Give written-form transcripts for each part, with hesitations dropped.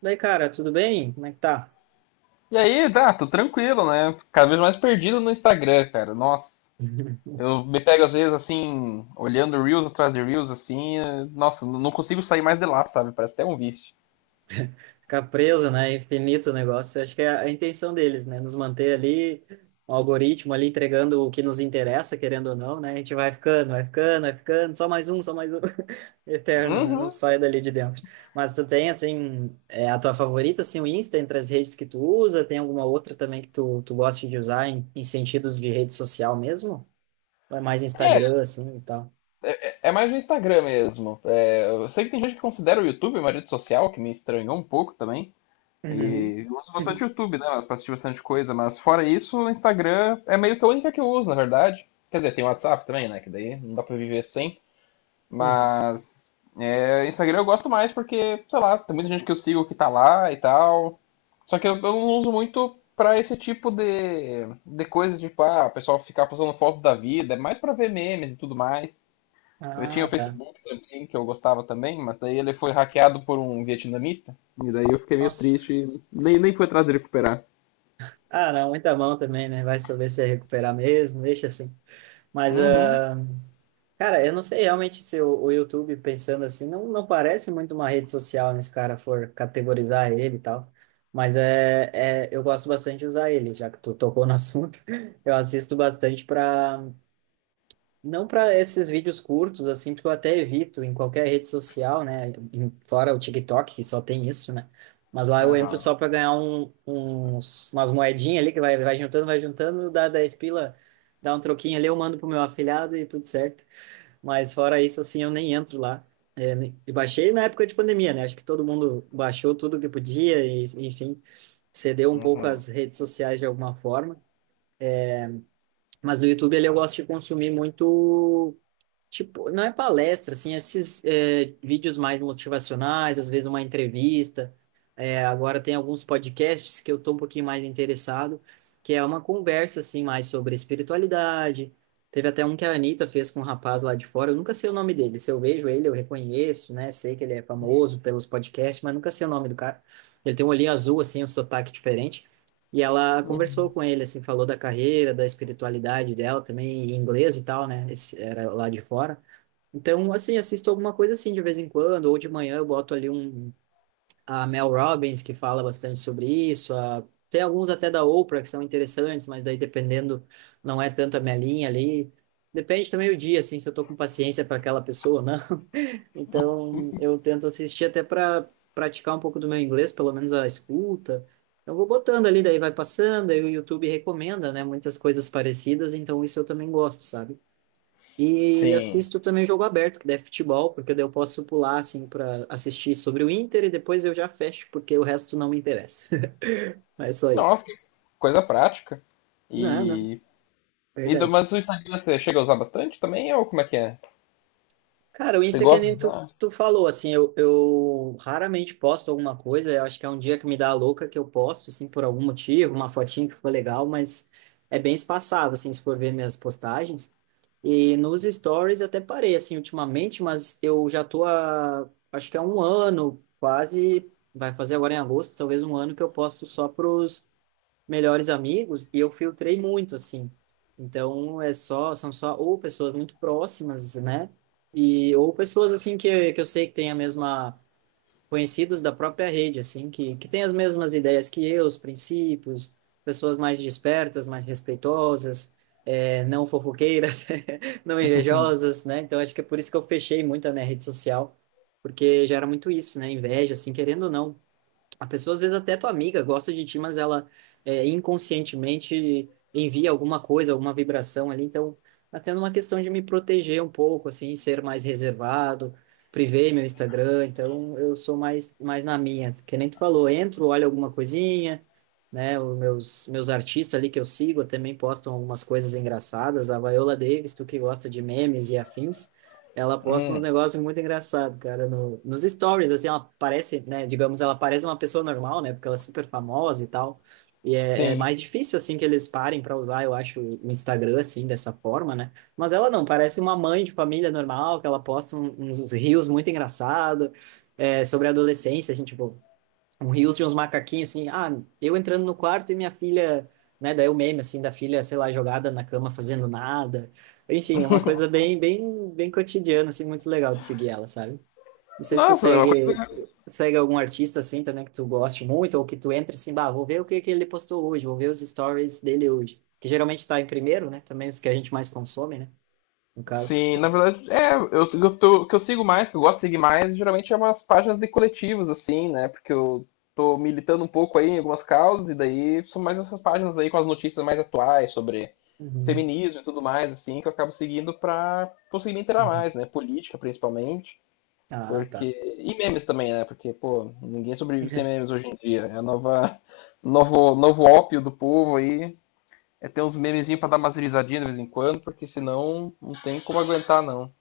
Daí, cara, tudo bem? Como é que tá? E aí, tá, tô tranquilo, né? Cada vez mais perdido no Instagram, cara. Nossa, eu me pego às vezes assim, olhando Reels atrás de Reels, assim. Nossa, não consigo sair mais de lá, sabe? Parece até um vício. Ficar preso, né? Infinito o negócio. Acho que é a intenção deles, né? Nos manter ali, um algoritmo ali entregando o que nos interessa, querendo ou não, né? A gente vai ficando, vai ficando, vai ficando, só mais um, só mais um. Eterno, né? Não Uhum. sai dali de dentro. Mas tu tem, assim, a tua favorita, assim, o Insta entre as redes que tu usa? Tem alguma outra também que tu gosta de usar em sentidos de rede social mesmo? Ou é mais Instagram, assim, e tal? É mais no Instagram mesmo. É, eu sei que tem gente que considera o YouTube uma rede social, que me estranhou um pouco também. Uhum. E eu uso bastante YouTube, né? Mas pra assistir bastante coisa. Mas fora isso, o Instagram é meio que a única que eu uso, na verdade. Quer dizer, tem o WhatsApp também, né? Que daí não dá pra viver sem. Uhum. Mas é, Instagram eu gosto mais porque, sei lá, tem muita gente que eu sigo que tá lá e tal. Só que eu não uso muito pra esse tipo de coisa, tipo, ah, o pessoal ficar postando foto da vida, é mais pra ver memes e tudo mais. Eu tinha o Ah, tá. Facebook também, que eu gostava também, mas daí ele foi hackeado por um vietnamita. E daí eu fiquei meio Nossa. triste, e nem fui atrás de recuperar. Ah, não, muita mão também, né? Vai saber se é recuperar mesmo, deixa assim. Mas, Uhum, ah, cara, eu não sei realmente se o YouTube, pensando assim, não parece muito uma rede social, né? Se o cara for categorizar ele e tal. Mas é, eu gosto bastante de usar ele, já que tu tocou no assunto. Eu assisto bastante para não para esses vídeos curtos, assim, porque eu até evito em qualquer rede social, né? Fora o TikTok, que só tem isso, né? Mas lá eu entro aham, só para ganhar umas moedinhas ali, que vai juntando, vai juntando, dá 10 pila, dá um troquinho ali, eu mando pro meu afilhado e tudo certo. Mas fora isso, assim, eu nem entro lá. É, e baixei na época de pandemia, né? Acho que todo mundo baixou tudo que podia e, enfim, cedeu um pouco uhum. às redes sociais de alguma forma. Mas no YouTube ali eu gosto de consumir muito tipo, não é palestra, assim, é esses vídeos mais motivacionais, às vezes uma entrevista. É, agora tem alguns podcasts que eu tô um pouquinho mais interessado, que é uma conversa, assim, mais sobre espiritualidade. Teve até um que a Anitta fez com um rapaz lá de fora, eu nunca sei o nome dele. Se eu vejo ele, eu reconheço, né? Sei que ele é famoso pelos podcasts, mas nunca sei o nome do cara. Ele tem um olhinho azul, assim, um sotaque diferente. E ela conversou com ele, assim, falou da carreira, da espiritualidade dela também, em inglês e tal, né? Esse, era lá de fora. Então, assim, assisto alguma coisa assim de vez em quando, ou de manhã eu boto ali a Mel Robbins, que fala bastante sobre isso, a, tem alguns até da Oprah que são interessantes, mas daí dependendo, não é tanto a minha linha ali. Depende também o dia, assim, se eu tô com paciência para aquela pessoa ou não. Então, eu tento assistir até para praticar um pouco do meu inglês, pelo menos a escuta. Eu vou botando ali, daí vai passando, aí o YouTube recomenda, né, muitas coisas parecidas, então isso eu também gosto, sabe? E Sim. assisto também jogo aberto, que daí é futebol, porque daí eu posso pular, assim, para assistir sobre o Inter e depois eu já fecho, porque o resto não me interessa. Mas só Nossa, isso. que coisa prática. Não, não, E E do- verdade. mas o Instagram você chega a usar bastante também, ou como é que é? Cara, o Você Insta é que gosta nem de tu, usar? tu falou, assim, eu raramente posto alguma coisa, eu acho que é um dia que me dá a louca que eu posto, assim, por algum motivo, uma fotinha que ficou legal, mas é bem espaçado, assim, se for ver minhas postagens. E nos stories até parei, assim, ultimamente, mas eu já tô há, acho que há um ano, quase, vai fazer agora em agosto, talvez um ano que eu posto só pros melhores amigos e eu filtrei muito assim. Então é só são só ou pessoas muito próximas, né? E ou pessoas assim que eu sei que têm a mesma conhecidos da própria rede assim, que têm as mesmas ideias que eu, os princípios, pessoas mais despertas, mais respeitosas, não fofoqueiras, não invejosas, né? Então acho que é por isso que eu fechei muito a minha rede social, porque já era muito isso, né? Inveja assim, querendo ou não a pessoa, às vezes, até é tua amiga gosta de ti, mas ela inconscientemente envia alguma coisa, alguma vibração ali. Então, até numa questão de me proteger um pouco, assim, ser mais reservado, privei meu Instagram. Então, eu sou mais na minha. Que nem tu falou, entro, olho alguma coisinha, né? Os meus artistas ali que eu sigo também postam algumas coisas engraçadas. A Viola Davis, tu que gosta de memes e afins, ela posta uns Hum, negócios muito engraçados, cara, no, nos stories, assim, ela parece, né, digamos, ela parece uma pessoa normal, né, porque ela é super famosa e tal, e é, é sim. mais difícil, assim, que eles parem para usar, eu acho, o Instagram, assim, dessa forma, né, mas ela não, parece uma mãe de família normal, que ela posta uns reels muito engraçados, sobre a adolescência, assim, tipo, um rios de uns macaquinhos, assim, ah, eu entrando no quarto e minha filha, né, daí o meme, assim, da filha, sei lá, jogada na cama fazendo nada, enfim, é uma coisa bem, bem, bem cotidiana, assim, muito legal de seguir ela, sabe? Não sei se tu Nossa, é uma segue, coisa. segue algum artista, assim, também que tu goste muito, ou que tu entra assim, bah, vou ver o que que ele postou hoje, vou ver os stories dele hoje, que geralmente tá em primeiro, né, também os que a gente mais consome, né, no caso. Sim, na verdade, é, eu tô- o que eu sigo mais, que eu gosto de seguir mais, geralmente é umas páginas de coletivos, assim, né? Porque eu tô militando um pouco aí em algumas causas, e daí são mais essas páginas aí com as notícias mais atuais sobre Uhum, feminismo e tudo mais, assim, que eu acabo seguindo pra conseguir me inteirar uhum. mais, né? Política, principalmente. Ah, Porque. tá. E memes também, né? Porque, pô, ninguém sobrevive sem memes hoje em dia. É a nova. Novo, novo ópio do povo aí. É ter uns memezinhos pra dar umas risadinhas de vez em quando, porque senão não tem como aguentar, não.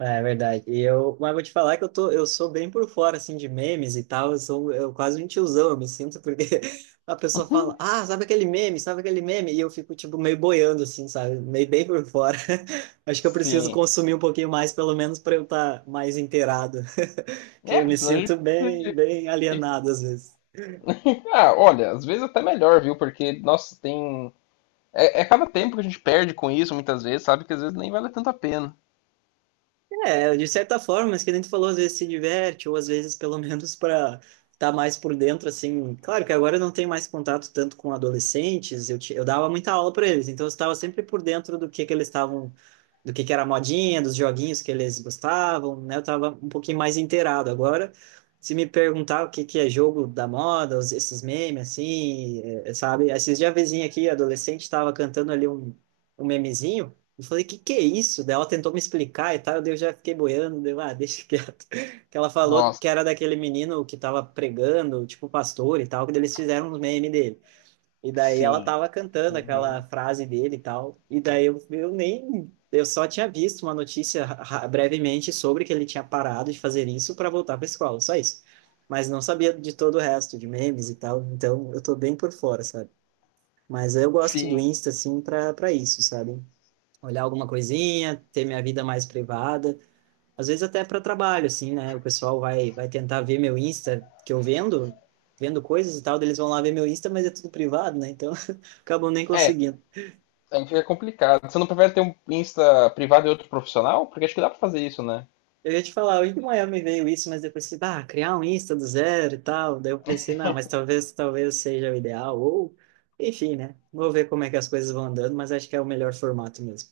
É verdade. E eu, mas vou te falar que eu tô, eu sou bem por fora assim de memes e tal. Eu quase um tiozão, eu me sinto porque a pessoa fala, ah, sabe aquele meme, e eu fico tipo meio boiando assim, sabe, meio bem por fora. Acho que eu preciso Sim. consumir um pouquinho mais, pelo menos para eu estar mais inteirado, que É, eu porque me senão a gente sinto bem, bem tem que. alienado às vezes. Ah, olha, às vezes até melhor, viu? Porque, nossa, tem. É, é cada tempo que a gente perde com isso, muitas vezes, sabe? Que às vezes nem vale tanto a pena. É, de certa forma, mas que nem tu falou, às vezes se diverte, ou às vezes pelo menos para estar mais por dentro, assim. Claro que agora eu não tenho mais contato tanto com adolescentes, eu dava muita aula para eles, então eu estava sempre por dentro do que eles estavam do que era a modinha, dos joguinhos que eles gostavam, né? Eu tava um pouquinho mais inteirado. Agora, se me perguntar o que que é jogo da moda, esses memes, assim, é, sabe? Esses dias a vizinha aqui, adolescente, estava cantando ali um, um memezinho. Eu falei, que é isso? Daí ela tentou me explicar e tal, daí eu já fiquei boiando, deu, ah, deixa quieto. Que ela falou Nossa, que era daquele menino que tava pregando, tipo pastor e tal, que daí eles fizeram um meme dele. E daí ela sim. tava cantando aquela Uhum. frase dele e tal. E daí eu nem. Eu só tinha visto uma notícia brevemente sobre que ele tinha parado de fazer isso para voltar para escola, só isso. Mas não sabia de todo o resto, de memes e tal. Então eu tô bem por fora, sabe? Mas eu gosto do Sim. Insta, assim, pra, pra isso, sabe? Olhar alguma coisinha, ter minha vida mais privada às vezes até para trabalho, assim, né? O pessoal vai tentar ver meu Insta, que eu vendo, vendo coisas e tal, daí eles vão lá ver meu Insta, mas é tudo privado, né? Então, acabam nem É, conseguindo. a gente fica complicado. Você não prefere ter um Insta privado e outro profissional? Porque acho que dá pra fazer isso, né? Eu ia te falar, em Miami veio isso, mas depois pensei, ah, criar um Insta do zero e tal. Daí eu pensei, não, mas talvez, talvez seja o ideal, ou enfim, né? Vou ver como é que as coisas vão andando, mas acho que é o melhor formato mesmo.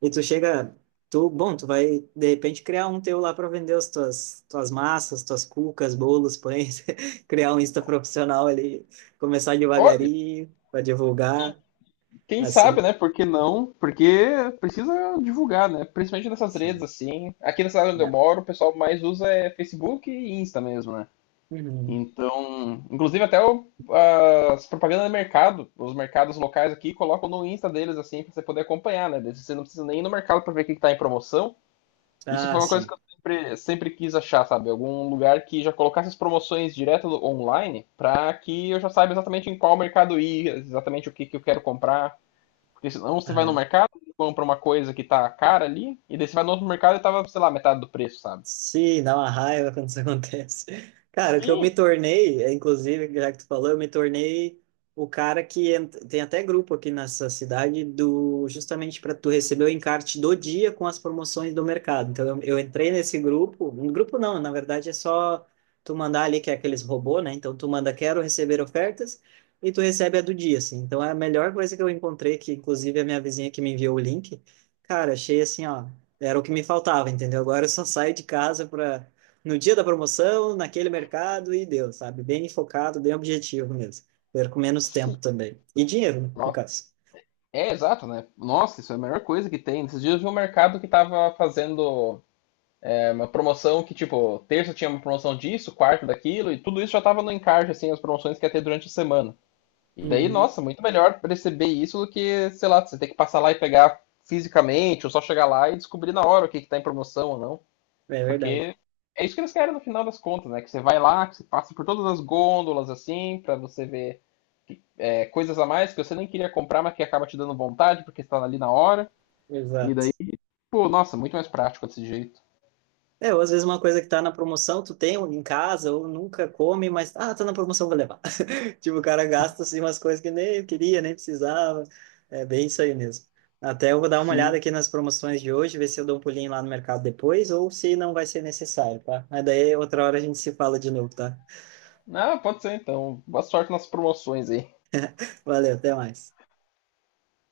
E tu chega, tu, bom, tu vai de repente criar um teu lá para vender as tuas massas, tuas cucas, bolos, pães, criar um Insta profissional ali, começar Olha, devagarinho para divulgar, quem sabe, assim. né? Por que não? Porque precisa divulgar, né? Principalmente nessas redes, Sim. assim. Aqui na cidade onde eu Né? moro, o pessoal mais usa é Facebook e Insta mesmo, né? Uhum. Então, inclusive até o, as propagandas do mercado, os mercados locais aqui colocam no Insta deles, assim, pra você poder acompanhar, né? Você não precisa nem ir no mercado pra ver o que que tá em promoção. Isso Ah, foi uma coisa sim. que eu sempre quis achar, sabe? Algum lugar que já colocasse as promoções direto do- online para que eu já saiba exatamente em qual mercado ir, exatamente o que, que eu quero comprar. Porque senão você vai no Ah. mercado, compra uma coisa que tá cara ali, e daí você vai no outro mercado e tava, sei lá, metade do preço, sabe? Sim, dá uma raiva quando isso acontece. Cara, o que eu me Sim, tornei, é, inclusive, já que tu falou, eu me tornei o cara que tem até grupo aqui nessa cidade do justamente para tu receber o encarte do dia com as promoções do mercado. Então eu entrei nesse grupo, um grupo não, na verdade é só tu mandar ali que é aqueles robô, né? Então tu manda quero receber ofertas e tu recebe a do dia, assim. Então é a melhor coisa que eu encontrei, que inclusive a minha vizinha que me enviou o link. Cara, achei assim, ó. Era o que me faltava, entendeu? Agora eu só saio de casa para no dia da promoção, naquele mercado e deu, sabe? Bem focado, bem objetivo mesmo. Perco menos sim. tempo também. E dinheiro, né, no Ó, caso. é, exato, né? Nossa, isso é a melhor coisa que tem. Esses dias eu vi um mercado que tava fazendo uma promoção que, tipo, terça tinha uma promoção disso, quarta daquilo, e tudo isso já tava no encarte, assim, as promoções que ia ter durante a semana. Daí, Uhum. nossa, muito melhor perceber isso do que, sei lá, você ter que passar lá e pegar fisicamente, ou só chegar lá e descobrir na hora o que, que tá em promoção ou não. É verdade. Porque é isso que eles querem no final das contas, né? Que você vai lá, que você passa por todas as gôndolas, assim, para você ver coisas a mais que você nem queria comprar, mas que acaba te dando vontade, porque você tá ali na hora. E Exato. daí, pô, nossa, muito mais prático desse jeito. É, ou às vezes uma coisa que tá na promoção, tu tem em casa ou nunca come, mas ah, tá na promoção, vou levar. Tipo, o cara gasta assim, umas coisas que nem queria, nem precisava. É bem isso aí mesmo. Até eu vou dar uma olhada Sim. aqui nas promoções de hoje, ver se eu dou um pulinho lá no mercado depois ou se não vai ser necessário, tá? Mas daí outra hora a gente se fala de novo, tá? Ah, pode ser então. Boa sorte nas promoções aí. Valeu, até mais.